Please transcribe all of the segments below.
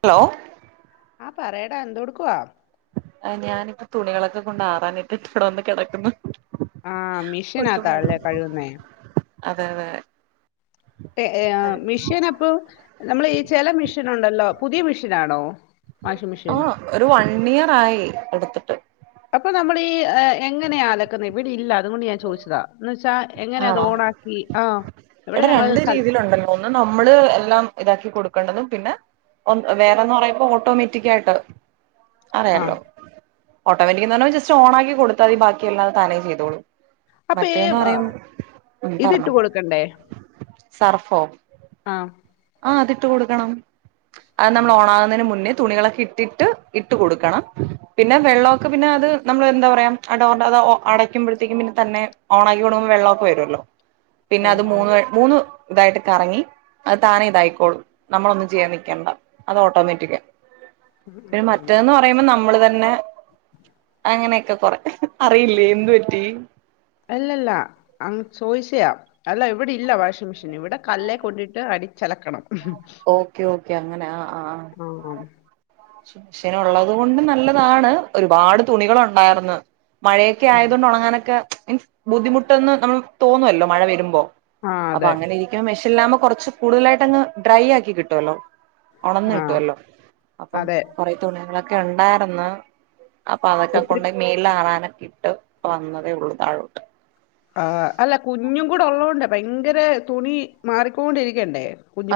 Hello ആ പറയടാ എന്തു കൊടുക്കുവാ ആ ഞാനിപ്പ തുണികളൊക്കെ കൊണ്ടാറാനിട്ടിട്ട് ഇവിടെ വന്ന് കിടക്കുന്നു ആ ഒട്ടും മിഷനാതാ വയ്യ അല്ലേ കഴുവുന്നേ അതെ അതെ ഏ ഏ കഴി മിഷ്യൻ അപ്പൊ നമ്മൾ ഈ ചില മെഷീൻ ഉണ്ടല്ലോ പുതിയ മെഷീനാണോ ആ ഒരു വൺ ഇയർ ആയി എടുത്തിട്ട് അപ്പൊ നമ്മൾ ഈ എങ്ങനെയാ അലക്കുന്നെ? ഇവിടെ ഇല്ല അതുകൊണ്ട് ഞാൻ ചോദിച്ചതാ.. എന്ന് വെച്ചാ എങ്ങനെ അത് ആണോ ഓണാക്കി ആ ഇവിടെ ഞങ്ങൾ രണ്ട് കൽ രീതിയിലുണ്ടല്ലോ ഒന്ന് നമ്മള് എല്ലാം ഇതാക്കി കൊടുക്കേണ്ടതും പിന്നെ, വേറെന്ന് പറയുമ്പോ ഓട്ടോമാറ്റിക് ആയിട്ട് ആ അറിയാല്ലോ.. ഓട്ടോമാറ്റിക് എന്ന് പറഞ്ഞാൽ ജസ്റ്റ് ഓൺ ആക്കി കൊടുത്താൽ മതി ബാക്കിയെല്ലാം അത് താനെ ചെയ്തോളൂം മറ്റേ ഇത് ഇട്ട് കൊടുക്കണ്ടേ സർഫോ ആം ആ അതിട്ടു കൊടുക്കണം അത് ആ നമ്മൾ ഓണാകുന്നതിന് മുന്നേ തുണികളൊക്കെ ഇട്ടിട്ട് ഇട്ട് കൊടുക്കണം. പിന്നെ വെള്ളമൊക്കെ പിന്നെ അത് നമ്മൾ എന്താ പറയാ, ഡോറിന്റെ അത് അടയ്ക്കുമ്പോഴത്തേക്കും പിന്നെ തന്നെ ഓൺ ആക്കി കൊടുക്കമ്പോ വെള്ളമൊക്കെ വരുമല്ലോ ഓ പിന്നെ അത് മൂന്ന് മൂന്ന് ഇതായിട്ട് കറങ്ങി അത് താനേ ഇതായിക്കോളും നമ്മളൊന്നും ചെയ്യാൻ നിക്കേണ്ട അത് ഓട്ടോമാറ്റിക്കാ ഉം, ഉം, പിന്നെ ഉം. മറ്റേതെന്ന് പറയുമ്പോ നമ്മള് തന്നെ ന്നെ അങ്ങനെയൊക്കെ കൊറെ അറിയില്ലേ എന്ത് പറ്റി അല്ലല്ല അങ്ങ് ചോയിച്ചയാ അല്ല ഇവിടെ ഇല്ല വാഷിംഗ് മെഷീൻ ഇവിടെ കല്ലേ കൊണ്ടിട്ട് അടിച്ചലക്കണം. ഓക്കെ ഓക്ക് ക്കെ അങ്ങനെ ആ ആം മെഷീൻ ഉള്ളത് കൊണ്ട് നല്ലതാണ് ഒരുപാട് തുണികൾ ഒണ്ടാർന്ന് മഴയൊക്കെ ആ ആയതുകൊണ്ട് ഉണങ്ങാനൊക്കെ മീൻസ് ബുദ്ധിമുട്ടൊന്ന് നമ്മക്ക് തോന്നൊല്ലോ മഴ വെരുമ്പോ ആ അപ്പൊ അതെ അങ്ങനെ ഇരിക്കു മെശല്ലാമ കൊർച്ച് കൂടുതലായിട്ടങ് ഡ്രൈ യാക്കി കിട്ടൊല്ലോ ആ ഒണന്ന് കിട്ടൊല്ലോ അപ്പം അതെ കൊറെ തുണിങ്ങളൊ ക്കെ ഇണ്ടായിര്ന്ന് അപ്പൊ അതൊക്കെ ഒത്തിരി കൊണ്ടോയി മേലാറാന ഇട്ട് വന്നതേയുള്ളു താഴോട്ട് ആഹ് അല്ല കുഞ്ഞും കൂടെ ഉള്ളോണ്ട് ഭയങ്കരെ തുണി മാറിക്കോണ്ടിരിക്കെണ്ടേ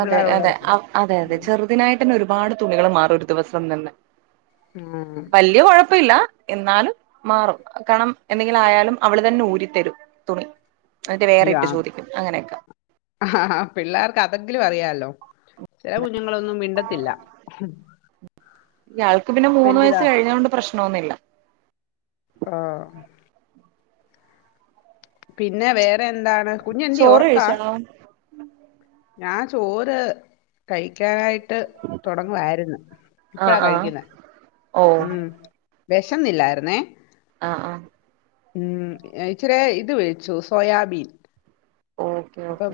അതെ അതെ അപ് അതെയതെ ചെറുതിനായി ട്ടന്നെ ഒരുപാട് തുണികള് മാറും ഒരു ദിവസം തന്നെ ഉം. വല്ല്യാ കൊഴപ്പയില്ല എന്നാലും മാറും കാണം എന്തെങ്കിലായാലും അവള് തന്നെ ഊരിത്തരും തുണി ന്ന്ട്ട് അയ്യോ, വേറെയിട്ട് ചോദിക്കും അങ്ങനെയൊക്ക ക്ക് അതെങ്കിലും അറിയാലോ ചെല കുഞ്ഞ്ങ്ങളൊന്നും മിണ്ടത്തില്ലാ ഇയാൾക്ക് പിന്നെ മൂന്ന് വയസ്സ് കഴിഞ്ഞോണ്ട് പ്രശ് നൊന്നില്ല ആ പിന്നെ വേറെ വെന്താണ് കുഞ്ഞന്തേ ചോറ് ഒർക്കാ കഴിച്ചാണോ ഞാൻ ചോറ് കഴിക്കാനായിട്ട് ട്ട് തുടങ്ങുവായിരുന്നു ഇപ്പഴാ ആഹ് ആഹ് കഴിക്കുന്നേ ഓ ഉം വെശന്നില്ലാര്ന്നേ ആഹ് ആഹ് ഉം ഏ ഇച്ചിരിയെ ഇത് വേവിച്ചു സോയാബീൻ ഓക്കെ ഓക്കെ അപ്പം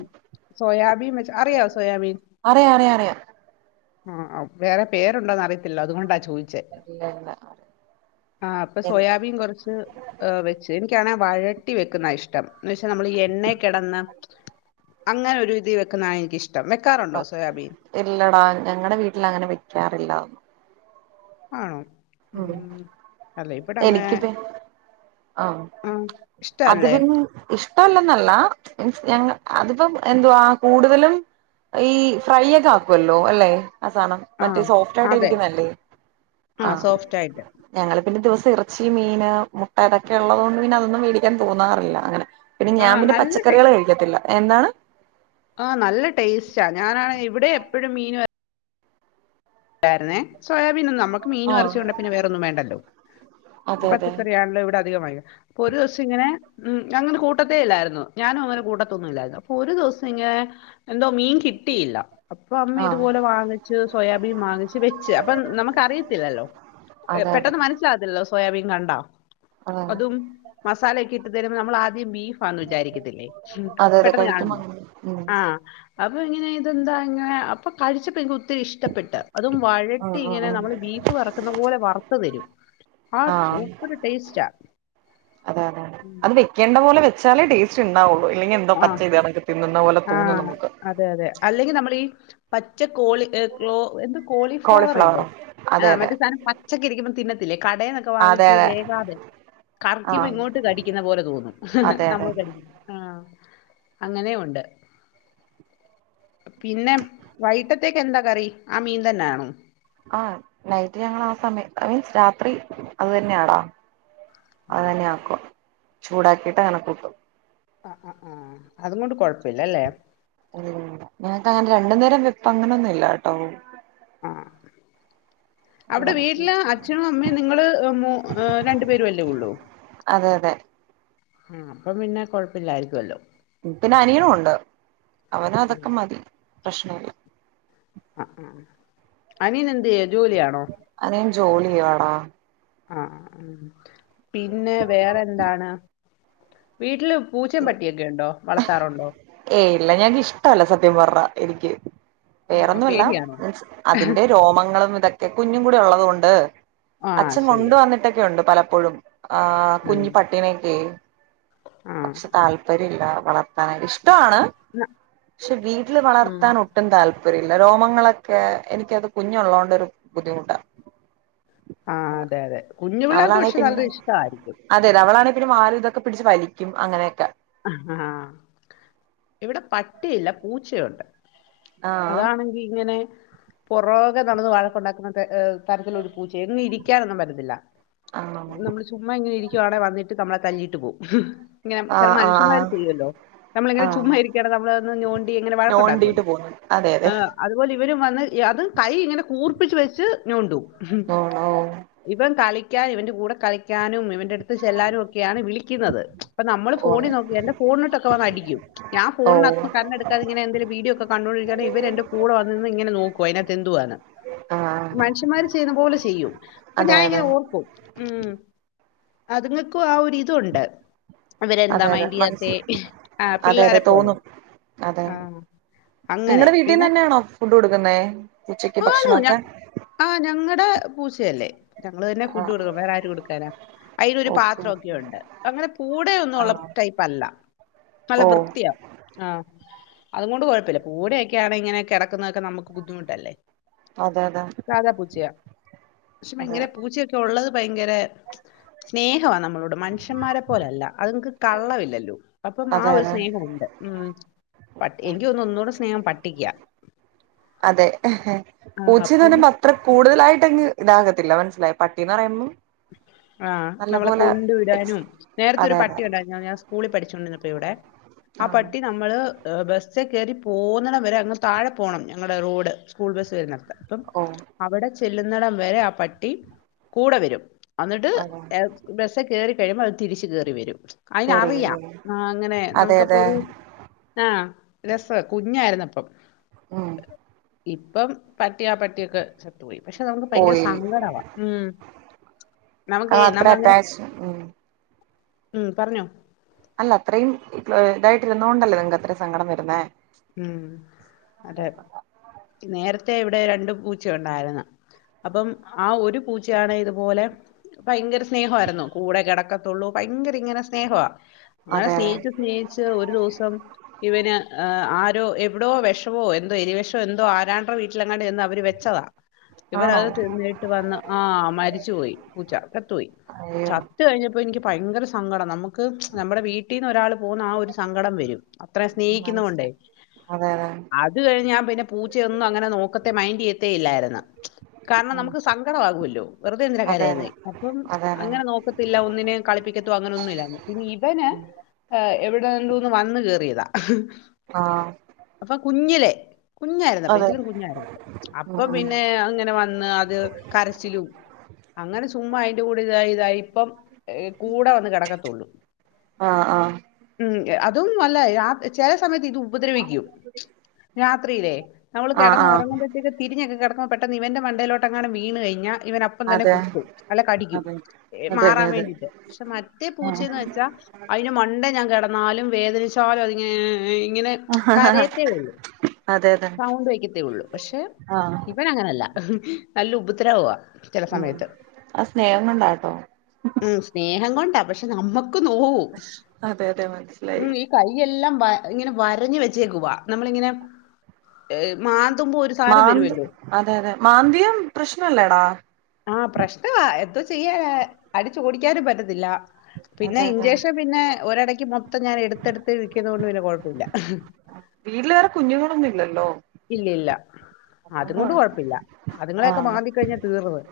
സോയാബീൻ വെച്ച് അറിയോ സോയാബീൻ അറിയാം അറിയാം അറിയാം ആഹ് വേറെ പേരുണ്ടോന്ന് അറിയത്തില്ല അതുകൊണ്ടാ ചോദിച്ചേ ഇല്ല ഇല്ല ആഹ് അപ്പൊ എനി സോയാബീൻ കൊറച്ച് വെച്ച് എനിക്കാണേ വഴ കൂട്ടി വെക്കുന്നാ ഇഷ്ടം എന്ന് വെച്ചാ നമ്മള് ഈ എണ്ണെ കിടന്ന് അങ്ങനെ ഒരു ഇതില് വെക്കുന്നതാണ് എനിക്ക് ഇഷ്ടം ആ ഇല്ലടാ ഞങ്ങളടെ വീട്ടിൽ അങ്ങനെ വെക്കാറില്ല. ആണോ? ഉം അല്ല ഇവിടെ അങ്ങനെ എനിക്കിപ്പ ആഹ് അത് പിന്ന ഇഷ്ടല്ലന്നല്ല മീൻസ് ഞങ്ങ അതിപ്പം എന്തുവാ കൂടുതലും ഈ ഫ്രൈ ഒക്കെ ആക്കുമല്ലോ അല്ലേ? ആ സാനം മറ്റേ ആഹ് സോഫ്റ്റ് ആയിട്ട് അതെ ഇരിക്കുന്നല്ലേ? ആഹ് സോഫ്റ്റ് ആയിട്ട്. ഞങ്ങള് പിന്നെ ദിവസം ഇറച്ചി, മീന്, മുട്ട ഇതൊക്കെ ഉള്ളത് കൊണ്ട് പിന്നെ അതൊന്നും മേടിക്കാൻ തോന്നാറില്ല അങ്ങനെ. പിന്നെ ഞാൻ ആഹ് പിന്നെ നല്ല ടേ പച്ചക്കറികൾ കഴിക്കത്തില്ല, എന്താണ്? ആഹ് നല്ല ടേസ്റ്റാ ഞാനാണെ ഇവിടെ എപ്പോഴും മീനും എ രുന്നേ സോയാബീൻ ഒന്നും നമ്മുക്ക് മീനും ആഹ് എറച്ചിയൊണ്ടേ വേറൊന്നും വേണ്ടല്ലോ അതെ അതെ പച്ചക്കറി ആണല്ലോ ഇവിടെ [unintelligible] അപ്പോ ഒരു ദിവസം ഇങ്ങനെ ഉം അങ്ങനെ കൂട്ടത്തേ ഇല്ലായിരുന്നു ഞാനും അങ്ങനെ കൂട്ടത്തൊന്നും ഇല്ലായിരുന്നു അപ്പൊ ഒരു ദിവസം ഇങ്ങനെ എന്തോ മീൻ കിട്ടിയില്ല. അപ്പൊ അമ്മ ആഹ് ഇതുപോലെ വാങ്ങിച്ചു സോയാ വാങ്ങിച്ച് വെച്ച് നമുക്കറിയത്തില്ലല്ലോ അതെ അതെ പെട്ടെന്ന് മനസിലാവത്തില്ല. സോയാബീൻ കണ്ടോ? അതെ അതും മസാല ഒക്കെ ഇട്ട് തരുമ്പോ നമ്മളാ ആദ്യം ബീഫാന്ന് വിചാരിക്കത്തില്ലേ അതെ അതെ പെട്ടെന്ന് കഴിക്കുമ്പോ കാണുമ്പോ അങ്ങനെ ഉം ആഹ് അപ്പൊ ഇങ്ങനെ ഇതെന്താ ഇങ്ങനെ അപ്പൊ കഴിച്ചപ്പോ എനിക്ക് ഒത്തിരി ഇഷ്ടം ട്ട് അതും ആഹ് വഴട്ടി ഇങ്ങനെ ആഹ് നമ്മൾ ബീഫ് വറക്കുന്ന പോലെ വറുത്ത തരും ആ ആഹ് ആഹ് സൂപ്പർ ടേസ്റ്റ് ആ ച്ചാലെ ടേസ്റ്റ് ഉണ്ടാവുള്ളു. അല്ലെങ്കി എന്തോ പച്ച ചെയ്താണൊക്കെ തിന്നുന്ന പോലെ തോന്നും ആഹ്. നമുക്ക്. അതെ അതെ. അല്ലെങ്കി നമ്മളീ പച്ച കോളി എന്ത് കോളിഫ്ലവർ ഇല്ലേ കോളിഫ്ലവറോ ആ അതെ അതെ മറ്റേ സാധനം പച്ചക്കെ ഇരിക്കുമ്പം തിന്നത്തില്ലേ കടന്നൊക്കെ അതെ വാങ്ങിച്ചത് അതെ വേകാതെ കറിക്കുമ്പോ ആഹ് ഇങ്ങോട്ട് കടിക്കുന്ന പോലെ തോന്നും അതെ അതെ നമ്മള് കടിക്ക ആ അങ്ങനെയും ഉണ്ട് പിന്നെ വൈട്ടത്തേക്ക് എന്താ കറി ആ മീൻ തന്നാണോ? ആ നൈറ്റ് ഞങ്ങളാ സമയം മീൻസ് രാത്രി അത് തന്നെയാടാ. ആഹ് അതന്നെ ആക്കും. ചൂടാക്കിട്ട് അങ്ങന കൂട്ടും. ആ ആ ആ അതുങ്ങൊണ്ട് കൊഴപ്പില്ലല്ലേ? എനക്ക് അങ്ങനെ രണ്ടു നേരം വെപ്പ് അങ്ങനൊന്നും ഇല്ലാ ട്ടോ. ആ അവിടെ ഉള്ളത് വീട്ടില് അച്ഛനും അമ്മയും നിങ്ങള് മ രണ്ടു പേരു അല്ലേ ഉള്ളൂ? അതെ അതെ ആ അപ്പം പിന്നെ കൊഴപ്പില്ലായിരിക്കുമല്ലോ പിന്നെ അനിയനും ഒണ്ട് അവനും ആഹ് അതൊക്കെ മതി. [unintelligible] ആഹ ആ അനിയൻ എന്തോ അനൻ ജോലി ചെയ്യാടാ ആ പിന്നെ വേറെ എന്താണ് വീട്ടിലും പൂച്ചയും പട്ടിയൊക്കെ ഉണ്ടോ വളർത്താറുണ്ടോ ഏയ് ഇല്ല ഞക്ക് ഇഷ്ടമല്ല സത്യം പറഞ്ഞ എനിക്ക് ആണോ വേറൊന്നുമല്ല പേടിയാണോ മീൻസ് അതിന്റെ രോമങ്ങളും ഇതൊക്കെ ക കുഞ്ഞും കൂടി ഉള്ളത കൊൊണ്ട് ആഹ് അച്ഛൻ കൊണ്ട ശരിയാ വന്നിട്ടൊക്കെ ഉണ്ട് പല എപ്പോഴും ആ് ഉം കുഞ്ഞി പട്ടിണക്ക് ആഹ് പക്ഷെ താല്പര്യം ഇല്ല വളർത്താനായി ഇഷ്ടം ഇഷ്ടമാണ് ന്ന പക്ഷെ വീട്ടില് ഉം വളർത്താൻ ഒട്ടും താല്പര്യം താല്പര്യമല്ല രോമങ്ങളൊക്കെ എനിക്കത് കുഞ്ഞള്ളത കൊണ്ട ഒരു ബുദ്ധിമുട്ടാണ് ആ അതെ അതെ കുഞ്ഞു പിള്ളേരുടെ പക്ഷെ നല്ല ഇഷ്ടമായിരിക്കും പി മാറി ഇതക്കെ പിടിച്ചച്ച് വലും ും അങ്ങനെയൊക്കെ ആഹ ഇവിടെ പട്ടിയില്ല പൂച്ചയുണ്ട് ആഹ് അതാണെങ്കി ഇങ്ങനെ പുറൊകെ നടന്ന് വഴക്കുണ്ടാക്കുന്നത് തരത്തിലൊരു പൂച്ച എങ്ങും ഇരിക്കാനൊന്നും വരത്തില്ല ആഹ് നമ്മള് ചുമ് ഇങ്ങനെ ഇരിക്കവാണെ വന്നിട്ട് നമ്മള കല്ലിട്ട് പോ ആഹ് ആഹ് മനുഷ്യന്മാര് ആഹ് ചെയ്യുവല്ലോ നമ്മള എങ്ങനെ ആഹ് ചുമ്രിക്കണം നമ്മള നോണ്ടി എങ്ങനെ നോണ്ടിട്ട് വഴക്കുണ്ടാക്കുമല്ലോ പോന്നു അതെ അതെ അപോലെ ഇവരും വന്ന് അത് കൈ ഇങ്ങനെ കൂർപ്പിച്ച് വെച്ച് ോണ്ടു ഉ ഓ ഓ ഇപ്പ കാളി ളിക്കാനും ഇവന്റെ കൂടെ കളിക്കാനും ഇവറെ അടുത്ത് ചെല്ലാനും ഒക്കെയാണ് വിളിക്കുന്നത് ഓ ഫോണി നോക്കിന്റെ ഫോണിട്ടൊക്കെ വ അടിക്ക ഞാൻ ഓ ഫോണന് അത്ത് കണ്ണെടുക്കാെ ഇങ്ങെ എന്തെങ്കിലും വീഡിയോ ഒക്കെ കണ്ട്ുകണ്ടിിക്കാണ് ഇവരെ എന്റെ കൂടെ വന്ന നിന്ന് ഇങ്ങനെ നോക്കു അതിനത്ത് എന്തുവാണ് ആഹ് മനുഷ്യന്മാര് ചെയ്യുന്ന പോലെ ചെയ്യും അപ്പൊ അതെ ഞാാന അതെ ഇങ്ങനെ ഓർക്കും ഉ അതുങ്ങൾക്കും ആ ഒരിതു ഉണ്ട് അതെ അതെ മ അതെ അതെ പിള്ളേരെ പോലെ തോന്നും അതെ ആ നിങ്ങളടെ വീട്ടിൽന്ന് തന്നെയാണോ ഫുഡ് കൊടുക്കുന്നേ ഉച്ചക്ക് ആണ് ഞ ഭക്ഷണൊക്കെ ആ ഞങ്ങളുടെ പൂച്ച എല്ലേ ഞങ്ങള് തന്നെ ആ ഫുഡ് കൊടുക്കും വേറെ ആരു കൊടുക്കാനാ അയ്നൊരു ഓക്കെ പാത്രം ഒക്കെ ഓക്കെ ഒണ്ട് അങ്ങനെ കൂടെ ഒന്നും ആ ഉള്ള ടൈപ്പല്ല നല്ല ഓ വൃത്തിയാ ആഹ് അതുകൊണ്ട് കുഴപ്പല്ല്യ കൂടെ ഒക്കെയാണ് ഇങ്ങനെ കിടക്കുന്നതൊക്കെ നമ്മക്ക് ബു ബുദ്ധിമുട്ടല്ലേ അതെ അതെ സാധാ പൂച്ചയാ പക്ഷേ അതെ ഭയങ്കര പൂച്ചയൊക്കെ ഉള്ളത് ഭയങ്കര സ്നേഹവാ നമ്മ നമ്മളോട് മനുഷന്മാരെ പോലല്ല അത്ങ്ങക്ക് കള്ളവില്ലല്ലോ അപ്പം അതെ ആഹ് ഒരു അതെ സ്നേഹ ഉണ്ട് ഉം പ എനിക്ക് ഒന്ന് ഒന്നൂടെ സ്നേഹം പട്ടിക്കാ അതെ എഹ് ആഹ് പൂ പൂച്ചനൊരു പത്രക് കൂടുതലായിട്ടങ്ങ് ഇണ്ടാകത്തില്ല മനസ്സിലായൊ പട്ടിന്നറയുമ്പോ ആഹ് നമ്മളെ കൊണ്ടു എക്സ് വിടാനും നേരത്തെ ഒരു അതെ അതെ പട്ടിഉണ്ടായിന്നു ഞ ഞാൻ സ്കൂളിൽ പഠിച്ചോണ്ടിന്നപ്പോ എവിടെ ആ ആഹ് പട്ടി നമ്മള് എഹ് ബെസ് ബസ്സേകേറി പോന്നണം വരെ അങ്ങ് സ്താഴെ പോണം ഞങ്ങടെ റോഡ് സ്കൂൾബസ് വരുന്നെട്ത്ത് പ്പം ഓ അവടെ ചെല്ലുന്നടം വരെ ആഹ് പട്ടി കൂടെ വരും അന്ന്ട്ട് അതെ എപ് ബസ്സേകേറി പെരം വളർത്തി ടിച്ച് കേറി വെരും കേറി വരും അയ്നറിയാം ഉം ആഹ് അങ്ങനെ അതെ അതെ നമുക്കപ്പൊരു ആഹ് രസ കുഞ്ഞായിരുന്നപ്പം ഉം ഇപ്പം പട്ടിയാ ആ പട്ടിയൊക്കെ ച ത്തു പോയി. പക്ഷെ നമുക്ക് ഭയങ്കര പോയി സങ്കടവാ ഉമ് ക്കാത്ര അറ്റാച്ച് ഉം പറഞ്ഞോ അല്ല അത്രയും ഇതായിട്ടിരുന്നോണ്ടല്ലേ നിങ്ങക് അത്രയും സങ്കടം വരുന്നേ ഉം അതെ നേരത്തെ ഇവിടെ രണ്ടു പൂച്ച ഉണ്ടായിരുന്ന അപ്പം ആഹ് ഒരു പൂച്ചയാണ് ഇതുപോലെ ഭയങ്കര സ്നേഹവായിരുന്നു. കൂടെ കെടക്കും ത്തുള്ളൂ ഭയങ്കര ഇങ്ങനെ സ്നേഹവാ. അങ്ങനെ അതെ സ്നേഹിച്ചു അതെ സ്നേഹിച്ച് ഒരു ദിവസം ഇവന് ഏഹ് ആരോ എവിടോ വെഷവോ എന്തോ എലി വെഷവോ എന്തോ ആരാണ്ട്ര വീട്ടിലെങ്ങാണ്ട് ചെന്ന് അവര് വെച്ചതാ. ആണോ ഇവനത് തിന്നിട്ട് വന്ന് ആ മരിച്ചു പോയി പൂച്ച ചത്തുപോയി അയ്യോ ചത്ത് കഴിഞ്ഞ പ്പം എനിക്ക് ഭയങ്കര സങ്കടം നമുക്ക് നമ്മുടെ വീട്ടിന്ന് ഒരാൾ പോകുന്ന ആ ഒരു സങ്കടം വരും അത്രേം സ്നേഹിക്കുന്ന കൊണ്ടേ മനസ്സിലായി അതെ അതെ ഞാൻ പിന്നെ പൂച്ചയൊന്നും അങ്ങനെ നോക്കത്തെ മൈന്റെയ്യത്തെ ഇല്ലായിരുന്നു കാരണം ഉം നമുക്ക് സങ്കടവാവുഅല്ലോ വെറുതെ എന്ദിന അതെ കരയുന്നെ അപ്പം അതെ അതെ അതെ അങ്ങനെ നോക്കത്തില്ല ഒന്നിനേം കളിപ്പിക്കത്തോ അങ്ങനൊന്നുംല്ല പിന്നെ ഇവന് ഉം ഏഹ് എവി ഗാഗുന്ന് വന്ന് കേറിയതാ എഹ് ആഹ് അപ്പ കുഞ്ഞിലേ കുഞ്ഞായിരുന്നപ്പ അതെ ഇതിലും കുഞ്ഞായിരുന്നപ്പ ഉം അപ്പ ഉം പിന്നെ അങ്ങനെ വന്ന് അത് കരച്ചിലും അങ്ങനെ ചുമ്മായി കൂടി ഇതായി തായി ഇപ്പം ഹ് കൂടെ വന്ന് കിടക്കത്തുള്ളൂ ആഹ് ആഹ് ഉം എ അതൊന്നു അല്ല യാ ചെ സമയത് ഇതു രാത്രിയിലേ നമ്മൾ ആഹ് കിടന്ന് ആഹ് ഉറങ്ങുമ്പഴത്തേക്ക് തിരിഞ്ഞങ് കെടക് കൊ പെട്ടന്ന് ഇവന്റെ മണ്ടയിലോട്ട്ങ്ങാനും വീണ് കഴിഞ്ഞ ഇവനപ്പം തന്നെ അതെ കുത്തും അല്ല കടിക്കും അതെ അതെ അതെ മാറാൻ അതെ വേണ്ടിട്ട് പക്ഷെ മറ്റേ ആഹ് പൂച്ചന്ന് വെച്ചാൽ അതിന് മണ്ട ഞാൻ കെട ന്നാലും വേദനിച്ചാലും അതിങ്ങെ നേയ് ഇങ്ങനെ കരയത്തേ ഉള്ളൂ അതെ അതെ സൗണ്ട് വയ്ക്കത്തേ ഉള്ളൂ പക്ഷെ ആഹ് ഇവൻ അങ്ങനെയല്ല നല്ല ഉബദ്രവവാ ഉം ആ സ്നേഹങ്ങണ്ടാട്ടോ അ പക്ഷെ നമ്മക് ക് നോവു അതെ അതെ മനസ്സിലായി ഈ കയെല്ലാം ഇങ്ങനെ വരഞ്ഞു വെച്ചേക്ക് വ നമ്മളിങ്ങനെ മാന് മാന്തി അതെ അതെ മാന്തിയും പ്രശ്നല്ലേടാ ചെയ്യ അടിച്ചു ഓടിക്കാനും പറ്റത്തില്ല പിന്നെ അതെ അതെ ഇൻചേഷൻ പിന്നെ ഒരിടയ്ക്ക് മൊത്തം ഞാൻ എടുത്ത്ടുത്ത് ഇരിക്കുന്ന കൊണ്ട് പിന്നെ കുഴപ്പ ഇല്ല വീട്ടില് വേറെ കുഞ്ഞുങ്ങളൊന്നും ഇല്ലല്ലോ ഇല്ലെല്ല അതും അതുകൊണ്ട് കൊണ്ട് കൊഴപ്പ കുഴപ്പല്ല അതുങ്ങളെയൊക്കെ ആഹ് മാന്തി കഴിഞ്ഞാ തീർന്ന്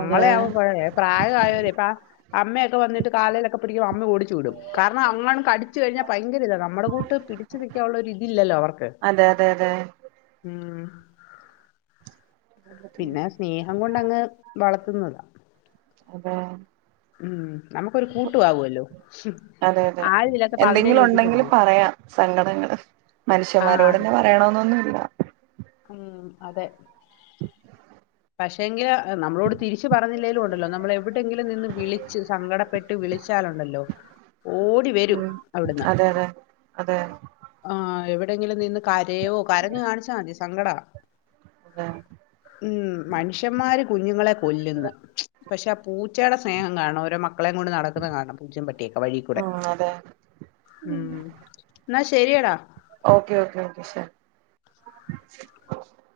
അതെ ആവുമ പ്രായായവരെ പ അമ്മയൊ പ്പ വന്നിട്ട് കാലേലൊക്കെ പിടികുവ അന്ന് ഓടി ത് വിടും കാരണം അങ്ങനും കടിച്ചു കഴിഞ്ഞാ ഭയങ്കര ഇത നമ്മുടെ കൂട് ത് പിടിച്ചു നൽക്കാനുള്ളരിതില്ലല്ലോ അവർക്ക് അതെ അതെ അതെ ഉം പിന്നെ സ്നേഹം കൊണ് ന്നങ്ങ് വളർത്തുന്നതാ അതെ ഉം നമുക്കൊരു കൂട്ടുവാകുവല്ലോ. അതെ അതെ ആരുമില്ലാത്തപ്പോ അതിനെ എന്തെങ്കിലും ഞോണ്ടിക്കൊണ്ടു ഉണ്ടെങ്കില് പോവും. പറയാം സങ്കടങ്ങള് ആഹ് അതെ മനുഷ്യന്മാരോട്ന്നെ പറയണോന്നൊന്നുല്ല ഉം അതെ പക്ഷെ എങ്കില് നമ്മളോട് തിരിച്ചു പറഞ്ഞില്ലേലും ഒണ്ടല്ലോ നമ്മൾ എവിടെയെങ്കിലും നിന്ന് വിളിച്ച് സങ്കടപ്പെട്ട് വിളിച്ചാലുണ്ടല്ലോ ഓടി വരും ഉം അവിട്ന്ന് അതെ അതെ അതെ ആ എവി ടെങ്കിലിം നിന്ന് കാരയോ കരഞ്ഞ് കാണിച്ചാതി സങ്കട അതെ ഉം മനുഷ്യന്മാര് കുഞ്ഞുങ്ങളെ കൊല്ല്ന്ന് പഷേ ആ പൂച്ചേടെ സ്നേഹം കാണോ ഓരോ മ ക്കളേ കൊണ്ട് നടക്ക്ന്നെ കാണം പൂച്ചേ പട്ടിയൊക്കെ വഴീ കൂടെ ഉം അതെ ഉം ന്നാ ശ് ശരിയടാ ഓക്കെ ഓക്കെ ഓക്കെ ശാ